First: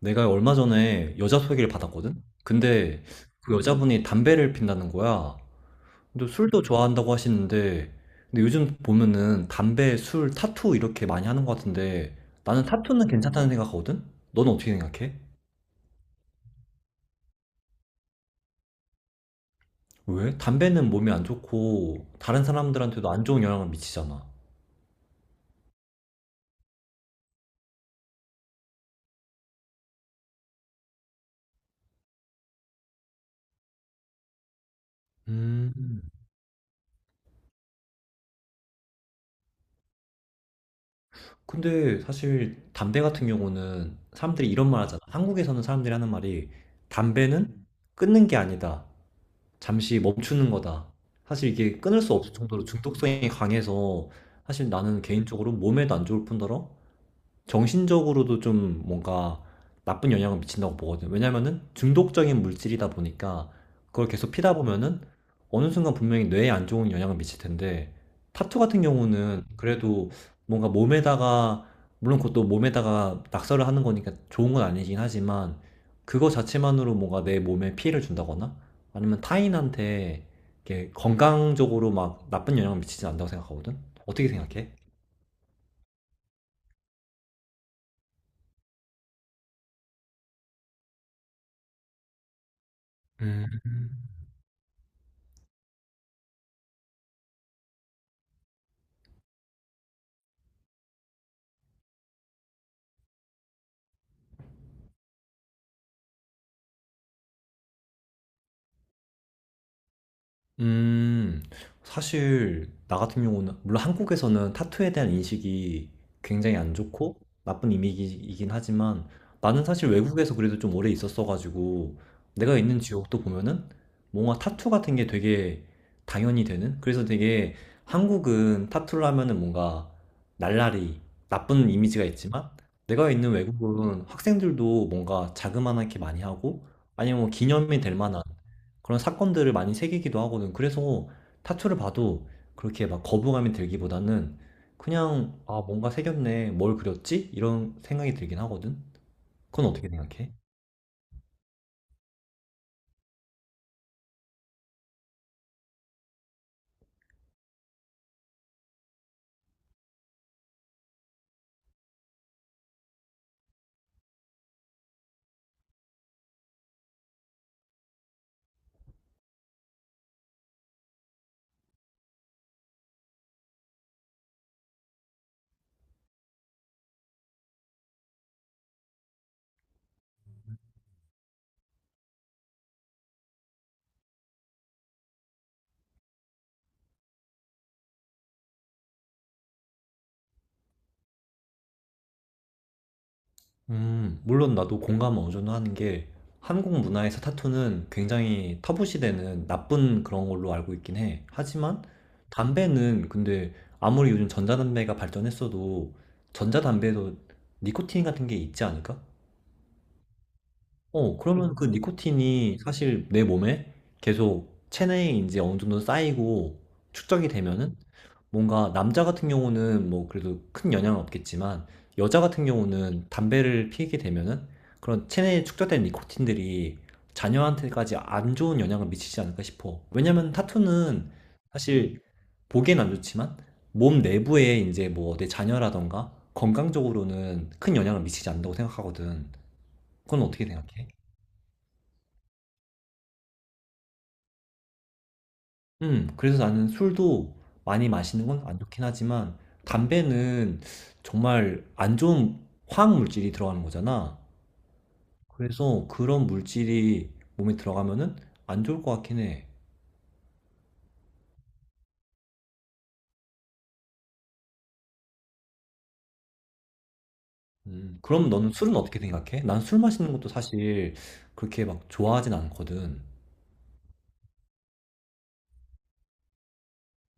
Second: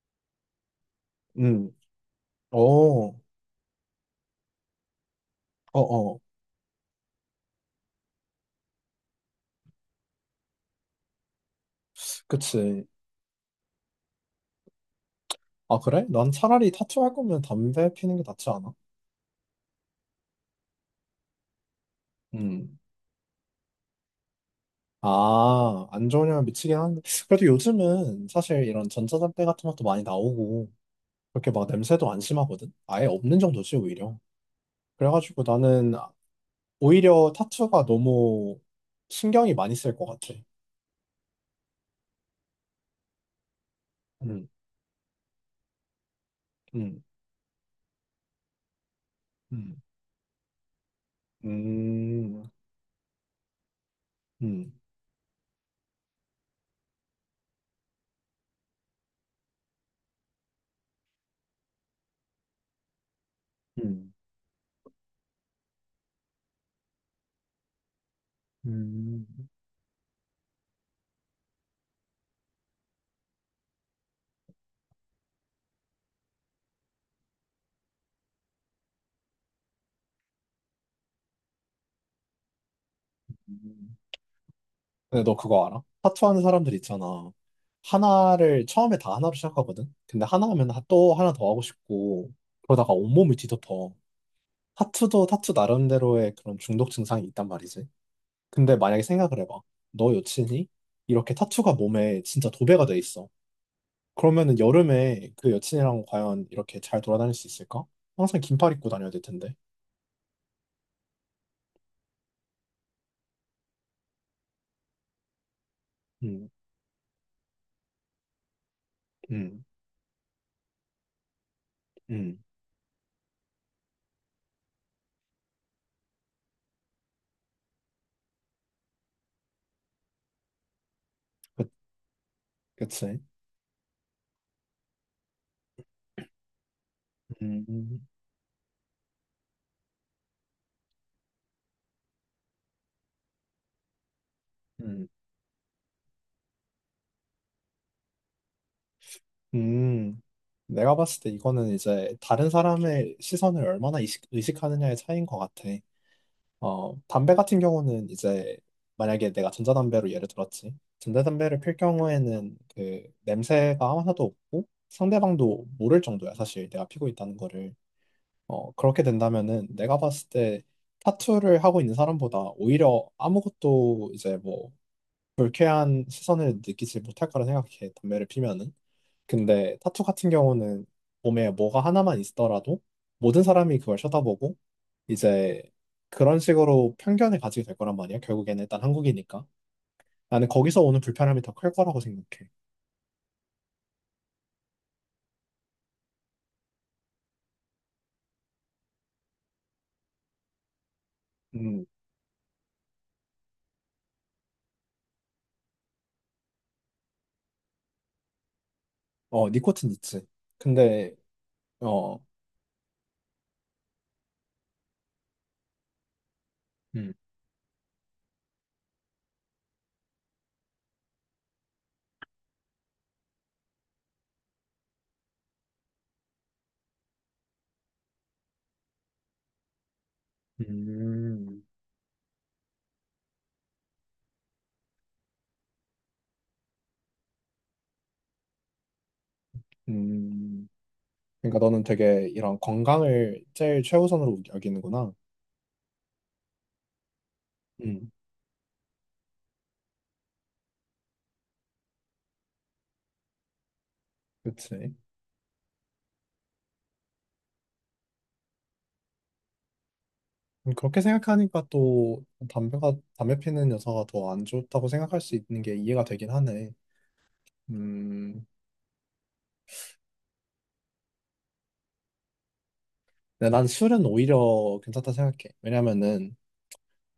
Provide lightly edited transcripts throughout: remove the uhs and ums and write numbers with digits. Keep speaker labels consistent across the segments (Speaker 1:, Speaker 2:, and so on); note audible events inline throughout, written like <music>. Speaker 1: 내가 얼마 전에 여자 소개를
Speaker 2: 음.
Speaker 1: 받았거든?
Speaker 2: 어.
Speaker 1: 근데
Speaker 2: 어.
Speaker 1: 그 여자분이 담배를 핀다는 거야.
Speaker 2: 어.
Speaker 1: 근데 술도 좋아한다고 하시는데, 근데 요즘 보면은 담배, 술, 타투 이렇게 많이 하는 것 같은데, 나는
Speaker 2: 그치.
Speaker 1: 타투는 괜찮다는 생각하거든? 너는 어떻게 생각해?
Speaker 2: 아, 그래? 난 차라리 타투 할 거면 담배 피는 게 낫지 않아?
Speaker 1: 왜? 담배는 몸에 안 좋고, 다른
Speaker 2: 음.
Speaker 1: 사람들한테도 안 좋은 영향을 미치잖아.
Speaker 2: 아, 안 좋은 영향 미치긴 하는데. 그래도 요즘은 사실 이런 전자담배 같은 것도 많이 나오고, 그렇게 막 냄새도 안 심하거든? 아예 없는 정도지, 오히려. 그래가지고 나는
Speaker 1: 음.
Speaker 2: 오히려 타투가 너무 신경이 많이 쓸 것 같아.
Speaker 1: 근데 사실 담배 같은 경우는
Speaker 2: 음.
Speaker 1: 사람들이 이런 말 하잖아. 한국에서는 사람들이 하는 말이
Speaker 2: 음.
Speaker 1: 담배는 끊는 게 아니다.
Speaker 2: 음.
Speaker 1: 잠시 멈추는 거다. 사실 이게 끊을 수 없을
Speaker 2: 음.
Speaker 1: 정도로 중독성이 강해서 사실
Speaker 2: 음.
Speaker 1: 나는 개인적으로 몸에도 안 좋을 뿐더러 정신적으로도 좀 뭔가 나쁜 영향을 미친다고 보거든요. 왜냐면은 중독적인 물질이다 보니까 그걸 계속 피다 보면은 어느 순간 분명히 뇌에 안 좋은 영향을 미칠 텐데 타투 같은
Speaker 2: 음.
Speaker 1: 경우는 그래도 뭔가 몸에다가 물론 그것도 몸에다가 낙서를 하는 거니까 좋은 건 아니긴 하지만 그거 자체만으로 뭔가 내 몸에 피해를 준다거나 아니면 타인한테 이렇게 건강적으로 막 나쁜 영향을 미치진 않다고 생각하거든.
Speaker 2: 음.
Speaker 1: 어떻게 생각해?
Speaker 2: 근데 너 그거 알아? 타투 하는 사람들 있잖아. 하나를 처음에 다 하나로 시작하거든. 근데 하나 하면 또 하나 더 하고 싶고 그러다가 온몸을
Speaker 1: 음.
Speaker 2: 뒤덮어. 타투도 타투 나름대로의 그런 중독 증상이 있단 말이지. 근데 만약에 생각을 해봐. 너 여친이 이렇게 타투가 몸에 진짜 도배가 돼 있어. 그러면은 여름에 그 여친이랑 과연 이렇게 잘 돌아다닐 수 있을까? 항상 긴팔 입고 다녀야 될 텐데.
Speaker 1: 음. 사실 나 같은 경우는 물론 한국에서는 타투에 대한 인식이
Speaker 2: 음.
Speaker 1: 굉장히 안 좋고 나쁜 이미지이긴 하지만
Speaker 2: 음.
Speaker 1: 나는 사실 외국에서 그래도 좀 오래 있었어가지고
Speaker 2: 음.
Speaker 1: 내가 있는 지역도 보면은 뭔가 타투 같은 게 되게 당연히 되는 그래서 되게 한국은 타투를 하면은 뭔가 날라리
Speaker 2: 그,
Speaker 1: 나쁜 이미지가 있지만 내가
Speaker 2: 그치.
Speaker 1: 있는 외국은 학생들도 뭔가 자그만하게 많이 하고 아니면 뭐
Speaker 2: 음.
Speaker 1: 기념이 될
Speaker 2: 음.
Speaker 1: 만한 그런 사건들을 많이 새기기도 하거든. 그래서 타투를 봐도 그렇게 막 거부감이 들기보다는
Speaker 2: 음.
Speaker 1: 그냥 아, 뭔가 새겼네. 뭘 그렸지? 이런 생각이 들긴 하거든. 그건 어떻게
Speaker 2: 음,
Speaker 1: 생각해?
Speaker 2: 내가 봤을 때 이거는 이제 다른 사람의 시선을 얼마나 의식하느냐의 차이인 것 같아. 담배 같은 경우는 이제 만약에 내가 전자담배로 예를 들었지. 전자담배를 필 경우에는 그 냄새가 하나도 없고 상대방도 모를 정도야, 사실 내가 피고 있다는 거를. 그렇게 된다면은 내가 봤을 때 타투를 하고 있는 사람보다 오히려 아무것도 이제 뭐 불쾌한 시선을 느끼지 못할 거라 생각해, 담배를 피면은. 근데 타투 같은 경우는 몸에 뭐가 하나만 있더라도 모든 사람이 그걸 쳐다보고 이제 그런 식으로 편견을 가지게 될 거란 말이야. 결국에는 일단 한국이니까. 나는 거기서 오는 불편함이 더 클 거라고 생각해.
Speaker 1: 물론 나도 공감은 어느 정도 하는 게 한국 문화에서 타투는 굉장히 터부시되는 나쁜 그런 걸로 알고 있긴 해. 하지만
Speaker 2: 음.
Speaker 1: 담배는 근데 아무리 요즘 전자담배가 발전했어도 전자담배도 니코틴 같은 게 있지 않을까?
Speaker 2: 어, 니코틴 있지. 근데.
Speaker 1: 그러면 그
Speaker 2: 어.
Speaker 1: 니코틴이 사실 내 몸에 계속 체내에 이제 어느 정도 쌓이고
Speaker 2: 음.
Speaker 1: 축적이 되면은 뭔가 남자 같은 경우는 뭐 그래도 큰 영향은 없겠지만 여자 같은 경우는 담배를 피게 되면은 그런 체내에 축적된 니코틴들이 자녀한테까지 안 좋은 영향을 미치지 않을까 싶어. 왜냐면 타투는
Speaker 2: 음.
Speaker 1: 사실 보기엔 안 좋지만 몸 내부에 이제 뭐 내 자녀라던가 건강적으로는 큰 영향을 미치지 않는다고 생각하거든. 그건 어떻게
Speaker 2: 음.
Speaker 1: 생각해?
Speaker 2: 그러니까 너는 되게 이런 건강을 제일 최우선으로 여기는구나.
Speaker 1: 그래서 나는 술도 많이
Speaker 2: 음,
Speaker 1: 마시는 건 안 좋긴 하지만 담배는 정말 안 좋은 화학 물질이 들어가는 거잖아.
Speaker 2: 그치.
Speaker 1: 그래서 그런 물질이 몸에 들어가면은 안 좋을 것 같긴 해.
Speaker 2: 그렇게 생각하니까 또 담배가 담배 피는 여자가 더 안 좋다고 생각할 수 있는 게 이해가 되긴 하네.
Speaker 1: 그럼
Speaker 2: 음,
Speaker 1: 너는 술은 어떻게 생각해? 난 술 마시는 것도 사실 그렇게 막 좋아하진 않거든.
Speaker 2: 근데 난 술은 오히려 괜찮다 생각해. 왜냐면은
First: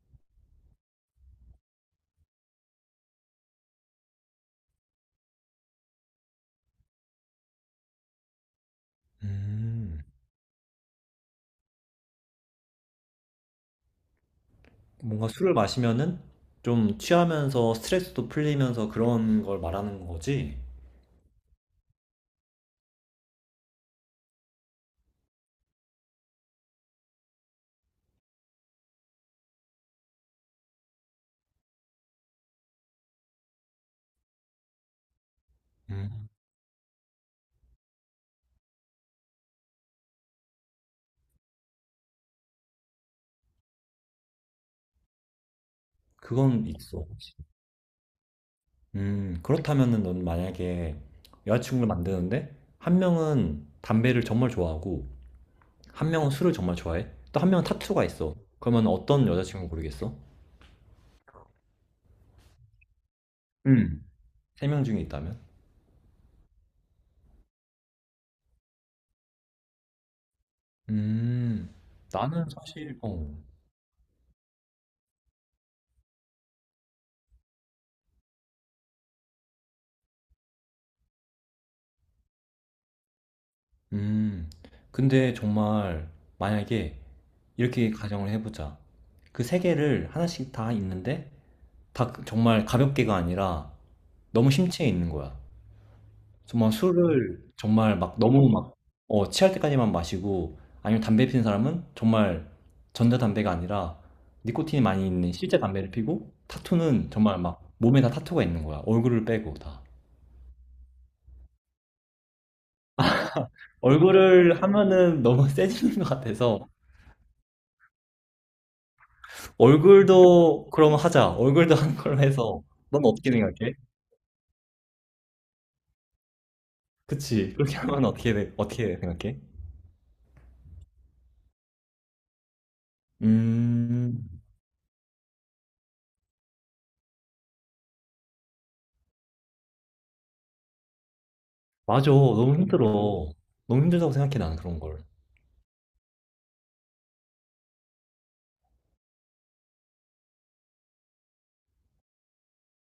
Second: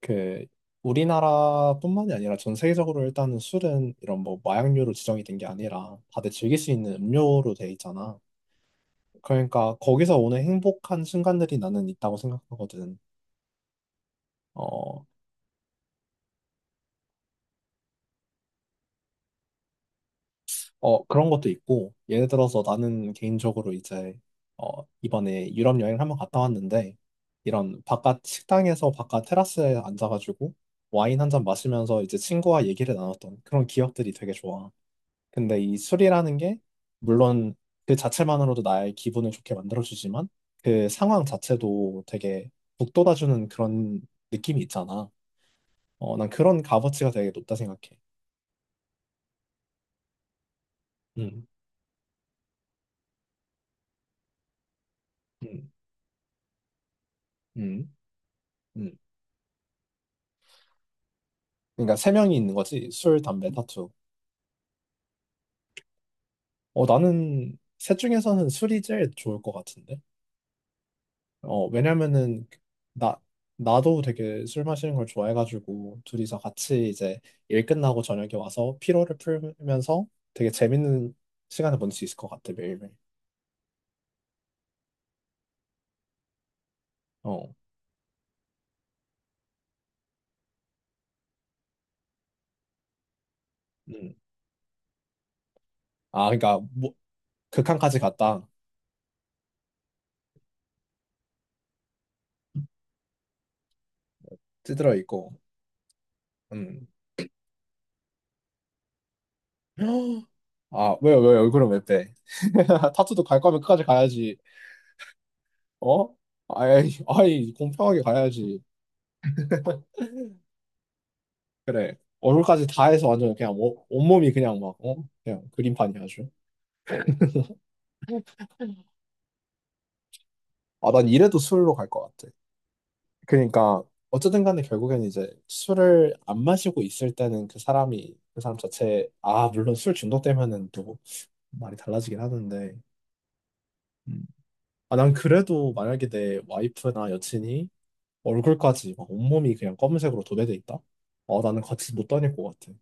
Speaker 2: 그 우리나라뿐만이 아니라 전 세계적으로 일단은 술은 이런 뭐 마약류로 지정이 된 게 아니라 다들 즐길 수 있는 음료로 돼 있잖아. 그러니까
Speaker 1: 음,
Speaker 2: 거기서 오는 행복한 순간들이 나는 있다고 생각하거든. 어,
Speaker 1: 뭔가 술을 마시면은 좀 취하면서 스트레스도 풀리면서 그런 걸 말하는 거지.
Speaker 2: 그런 것도 있고, 예를 들어서 나는 개인적으로 이제, 이번에 유럽 여행을 한번 갔다 왔는데, 이런 바깥 식당에서 바깥 테라스에 앉아가지고 와인 한 잔 마시면서 이제 친구와 얘기를 나눴던 그런 기억들이 되게 좋아. 근데 이
Speaker 1: 음,
Speaker 2: 술이라는 게, 물론 그 자체만으로도 나의 기분을 좋게 만들어주지만, 그 상황 자체도 되게 북돋아주는 그런 느낌이 있잖아. 난 그런
Speaker 1: 그건 있어.
Speaker 2: 값어치가 되게 높다 생각해.
Speaker 1: 그렇다면은 넌 만약에
Speaker 2: 음.
Speaker 1: 여자친구를 만드는데 한 명은 담배를 정말 좋아하고
Speaker 2: 음.
Speaker 1: 한 명은 술을 정말 좋아해. 또 한 명은
Speaker 2: 음.
Speaker 1: 타투가 있어. 그러면
Speaker 2: 음.
Speaker 1: 어떤 여자친구 고르겠어?
Speaker 2: 그러니까 세 명이 있는 거지. 술, 담배, 타투.
Speaker 1: 음. 세 명 중에 있다면?
Speaker 2: 나는 셋 중에서는 술이 제일 좋을 것 같은데.
Speaker 1: 음, 나는
Speaker 2: 왜냐면은
Speaker 1: 사실,
Speaker 2: 나
Speaker 1: 어,
Speaker 2: 나도 되게 술 마시는 걸 좋아해가지고 둘이서 같이 이제 일 끝나고 저녁에 와서 피로를 풀면서 되게 재밌는 시간을 보낼 수 있을 것 같아 매일매일.
Speaker 1: 음, 근데 정말 만약에
Speaker 2: 어.
Speaker 1: 이렇게 가정을 해보자. 그 세 개를 하나씩 다 있는데 다 정말 가볍게가 아니라
Speaker 2: 음.
Speaker 1: 너무 심취해 있는 거야.
Speaker 2: 아, 그러니까
Speaker 1: 정말
Speaker 2: 뭐,
Speaker 1: 술을 정말
Speaker 2: 극한까지
Speaker 1: 막
Speaker 2: 갔다
Speaker 1: 너무 막 취할 때까지만 마시고 아니면 담배 피는 사람은 정말 전자담배가 아니라 니코틴이
Speaker 2: 찌들어
Speaker 1: 많이
Speaker 2: 있고.
Speaker 1: 있는 실제 담배를 피고
Speaker 2: 음.
Speaker 1: 타투는 정말 막 몸에 다 타투가 있는 거야. 얼굴을 빼고 다.
Speaker 2: <gasps> 아, 왜요, 왜요? 얼굴은 왜 빼? <laughs> 타투도 갈 거면 끝까지 가야지.
Speaker 1: 얼굴을 하면은 너무 <laughs> 세지는 것
Speaker 2: 어?
Speaker 1: 같아서
Speaker 2: 아이, 아이, 공평하게 가야지.
Speaker 1: 얼굴도 그럼 하자. 얼굴도 하는
Speaker 2: 그래.
Speaker 1: 걸로 해서
Speaker 2: 얼굴까지 다
Speaker 1: 넌
Speaker 2: 해서
Speaker 1: 어떻게
Speaker 2: 완전 그냥
Speaker 1: 생각해?
Speaker 2: 온몸이 그냥 막, 어? 그냥 그림판이 아주.
Speaker 1: 그치. 그렇게 하면 어떻게, 어떻게 생각해?
Speaker 2: 아, 난 이래도 술로 갈 것 같아. 그러니까,
Speaker 1: 음,
Speaker 2: 어쨌든 간에 결국엔 이제 술을 안 마시고 있을 때는 그 사람 자체, 아, 물론 술 중독되면은 또 말이
Speaker 1: 맞아.
Speaker 2: 달라지긴
Speaker 1: 너무
Speaker 2: 하는데.
Speaker 1: 힘들어. 너무 힘들다고
Speaker 2: 음.
Speaker 1: 생각해, 나는 그런
Speaker 2: 아,
Speaker 1: 걸.
Speaker 2: 난 그래도 만약에 내 와이프나 여친이 얼굴까지 막 온몸이 그냥 검은색으로 도배돼 있다? 나는 같이 못 다닐 것 같아.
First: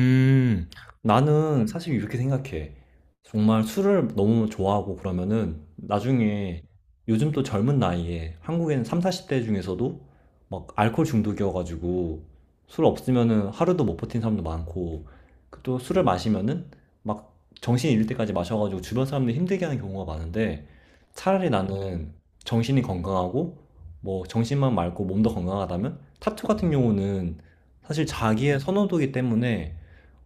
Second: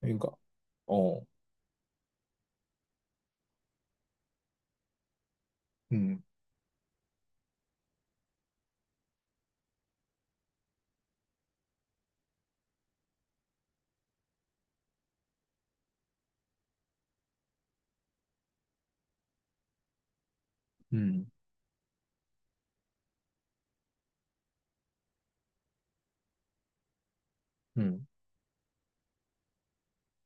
Speaker 2: 그러니까, 어.
Speaker 1: 나는 사실 이렇게 생각해. 정말 술을 너무 좋아하고 그러면은
Speaker 2: 음.
Speaker 1: 나중에 요즘 또 젊은 나이에 한국에는 3, 40대 중에서도 막 알코올 중독이어가지고 술 없으면은 하루도 못 버틴 사람도 많고 그또 술을 마시면은 막 정신이 잃을 때까지 마셔가지고 주변 사람들 힘들게 하는 경우가 많은데
Speaker 2: 음.
Speaker 1: 차라리 나는 정신이 건강하고 뭐 정신만 맑고 몸도 건강하다면 타투 같은 경우는
Speaker 2: 음.
Speaker 1: 사실 자기의 선호도이기 때문에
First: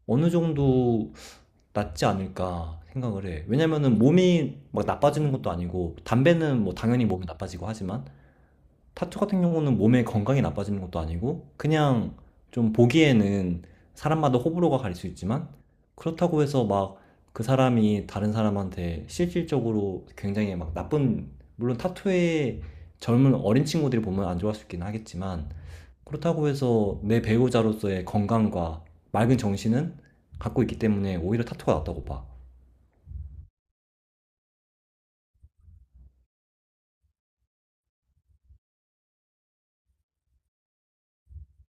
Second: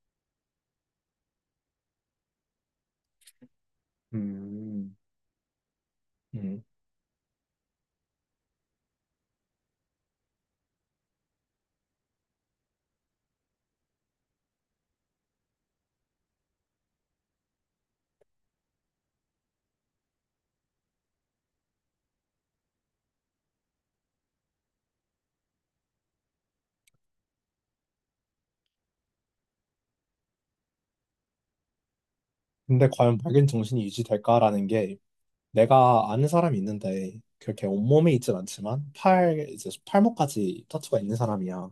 Speaker 1: 어느 정도 낫지 않을까 생각을 해. 왜냐면은 몸이 막
Speaker 2: 음.
Speaker 1: 나빠지는 것도 아니고,
Speaker 2: 음.
Speaker 1: 담배는 뭐 당연히 몸이 나빠지고 하지만, 타투 같은 경우는 몸의 건강이 나빠지는 것도 아니고, 그냥 좀 보기에는 사람마다 호불호가 갈릴 수 있지만, 그렇다고 해서 막 그 사람이 다른 사람한테 실질적으로 굉장히 막 나쁜, 물론 타투에 젊은 어린 친구들이 보면 안 좋아할 수 있긴 하겠지만, 그렇다고 해서 내 배우자로서의 건강과 맑은 정신은 갖고 있기 때문에 오히려 타투가 낫다고 봐.
Speaker 2: 근데 과연 밝은 정신이 유지될까라는 게 내가 아는 사람이 있는데 그렇게 온몸에 있진 않지만 이제 팔목까지 타투가 있는 사람이야.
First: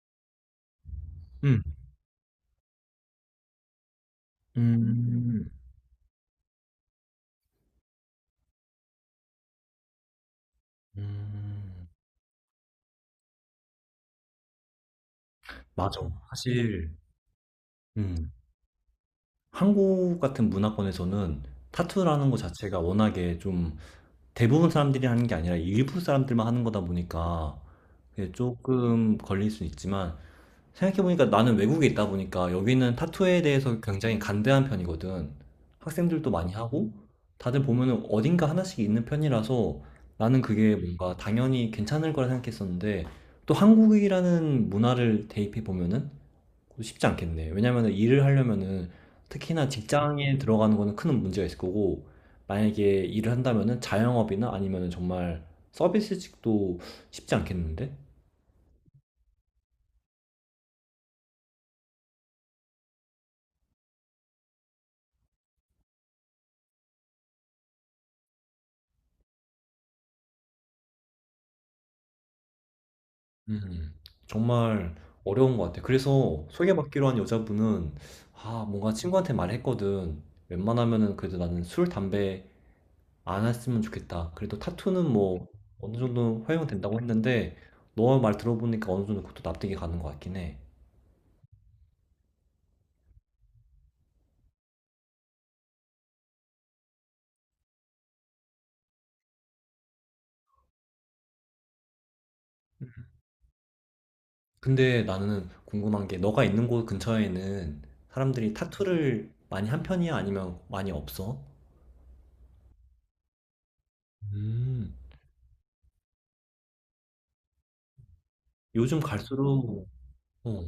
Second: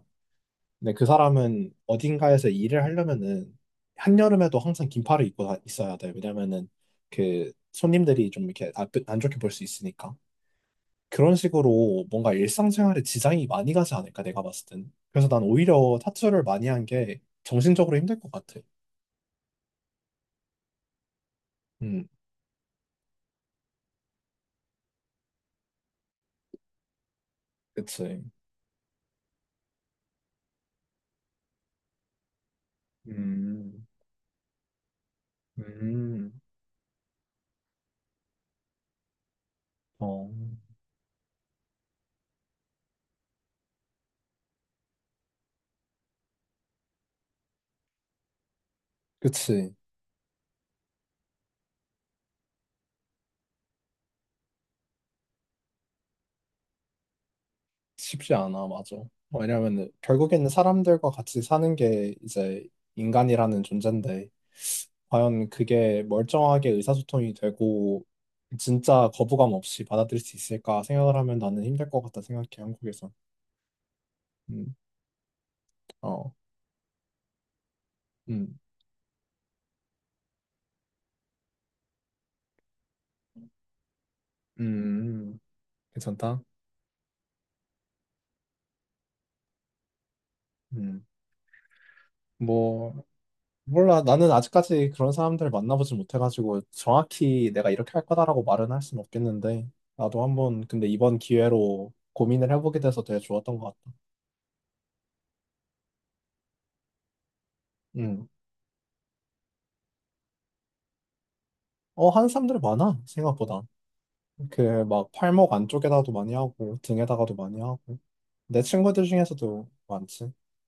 Speaker 2: 근데 그
Speaker 1: 음,
Speaker 2: 사람은 어딘가에서 일을 하려면은 한여름에도 항상 긴팔을 입고
Speaker 1: 음,
Speaker 2: 있어야 돼. 왜냐면은 그 손님들이 좀 이렇게 안 좋게 볼 수 있으니까. 그런
Speaker 1: 음,
Speaker 2: 식으로 뭔가 일상생활에 지장이 많이 가지 않을까 내가 봤을 땐. 그래서 난 오히려
Speaker 1: 맞아.
Speaker 2: 타투를 많이 한
Speaker 1: 사실,
Speaker 2: 게 정신적으로 힘들 것
Speaker 1: 음,
Speaker 2: 같아.
Speaker 1: 한국 같은 문화권에서는
Speaker 2: 음.
Speaker 1: 타투라는 것 자체가 워낙에 좀 대부분 사람들이 하는 게 아니라 일부 사람들만 하는 거다 보니까
Speaker 2: 그치.
Speaker 1: 그게 조금 걸릴 수 있지만 생각해보니까 나는 외국에 있다 보니까 여기는 타투에 대해서
Speaker 2: 음.
Speaker 1: 굉장히 간대한 편이거든. 학생들도
Speaker 2: 음.
Speaker 1: 많이 하고, 다들 보면은 어딘가 하나씩 있는 편이라서
Speaker 2: 어,
Speaker 1: 나는 그게 뭔가 당연히 괜찮을 거라 생각했었는데, 또 한국이라는 문화를 대입해 보면은 쉽지 않겠네. 왜냐면은 일을 하려면은 특히나
Speaker 2: 그치.
Speaker 1: 직장에 들어가는 거는 큰 문제가 있을 거고, 만약에 일을 한다면은 자영업이나 아니면은 정말 서비스직도 쉽지 않겠는데?
Speaker 2: 쉽지 않아, 맞아. 왜냐면 결국에는 사람들과 같이 사는 게 이제 인간이라는 존재인데, 과연 그게 멀쩡하게 의사소통이 되고, 진짜 거부감 없이 받아들일 수 있을까 생각을 하면 나는 힘들 것 같다 생각해, 한국에서.
Speaker 1: 음.
Speaker 2: 음.
Speaker 1: 정말 어려운 것 같아.
Speaker 2: 어.
Speaker 1: 그래서 소개받기로 한 여자분은
Speaker 2: 음.
Speaker 1: 아, 뭔가 친구한테 말했거든. 웬만하면은 그래도 나는 술, 담배 안 했으면 좋겠다. 그래도 타투는
Speaker 2: 음,
Speaker 1: 뭐 어느
Speaker 2: 괜찮다.
Speaker 1: 정도 허용된다고 했는데 너 말 들어보니까 어느 정도 그것도 납득이 가는 것 같긴 해.
Speaker 2: 음, 뭐, 몰라, 나는 아직까지 그런 사람들을 만나보지 못해가지고 정확히 내가 이렇게 할 거다라고 말은 할 수는 없겠는데 나도 한번 근데 이번 기회로 고민을 해보게 돼서 되게 좋았던 것 같다.
Speaker 1: 근데 나는 궁금한 게 너가 있는 곳 근처에는
Speaker 2: 음.
Speaker 1: 사람들이 타투를 많이 한 편이야? 아니면 많이 없어?
Speaker 2: 어, 하는 사람들 많아, 생각보다. 그
Speaker 1: 음.
Speaker 2: 막 팔목 안쪽에다도 많이 하고 등에다가도 많이 하고 내
Speaker 1: 요즘
Speaker 2: 친구들 중에서도
Speaker 1: 갈수록
Speaker 2: 많지.
Speaker 1: 어,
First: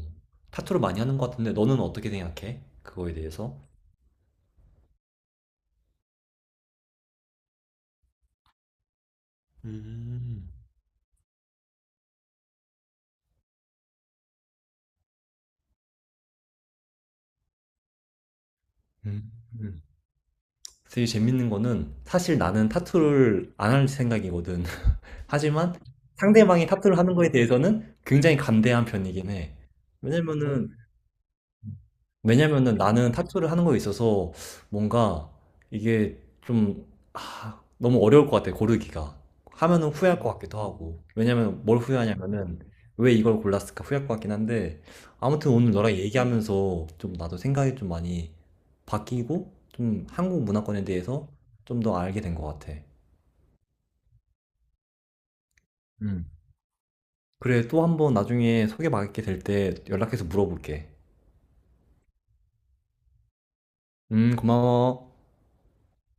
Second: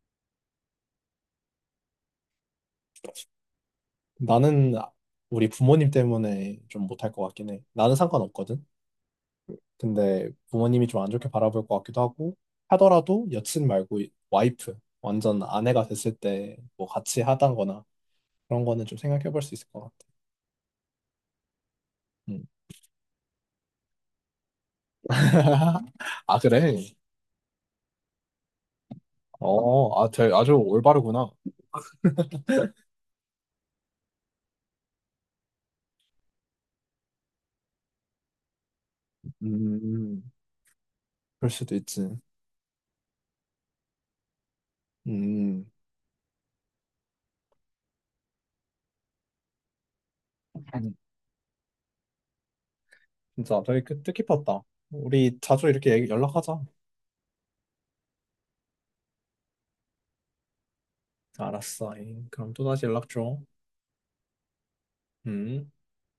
Speaker 1: 타투를 많이 하는 것 같은데 너는 어떻게 생각해? 그거에 대해서?
Speaker 2: 나는 우리 부모님 때문에 좀 못할 것 같긴 해. 나는 상관없거든. 근데
Speaker 1: 음,
Speaker 2: 부모님이 좀 안 좋게 바라볼 것 같기도 하고 하더라도 여친 말고 와이프 완전 아내가 됐을 때 뭐 같이 하다거나 그런 거는 좀 생각해
Speaker 1: 음,
Speaker 2: 볼 수 있을 것
Speaker 1: 음.
Speaker 2: 같아.
Speaker 1: 되게 재밌는 거는 사실
Speaker 2: 음.
Speaker 1: 나는 타투를 안 할 생각이거든. <laughs> 하지만
Speaker 2: <laughs> 아
Speaker 1: 상대방이
Speaker 2: 그래?
Speaker 1: 타투를 하는 거에 대해서는 굉장히 간대한 편이긴 해.
Speaker 2: 어, 아, 되 아주
Speaker 1: 왜냐면은
Speaker 2: 올바르구나.
Speaker 1: 나는 타투를 하는 거에 있어서 뭔가 이게 좀, 아, 너무 어려울 것 같아, 고르기가. 하면은 후회할
Speaker 2: 음,
Speaker 1: 것 같기도 하고.
Speaker 2: 그럴
Speaker 1: 왜냐면
Speaker 2: 수도
Speaker 1: 뭘
Speaker 2: 있지.
Speaker 1: 후회하냐면은 왜 이걸 골랐을까 후회할 것 같긴 한데 아무튼
Speaker 2: 음.
Speaker 1: 오늘 너랑 얘기하면서 좀 나도 생각이 좀 많이 바뀌고 좀 한국 문화권에
Speaker 2: 음.
Speaker 1: 대해서 좀 더 알게 된 것 같아.
Speaker 2: 진짜 되게 뜻깊었다. 우리 자주 이렇게
Speaker 1: 음.
Speaker 2: 연락하자.
Speaker 1: 그래, 또 한번 나중에 소개받게 될 때 연락해서 물어볼게.
Speaker 2: 알았어. 에이, 그럼 또 다시 연락 줘.
Speaker 1: 고마워.
Speaker 2: 음.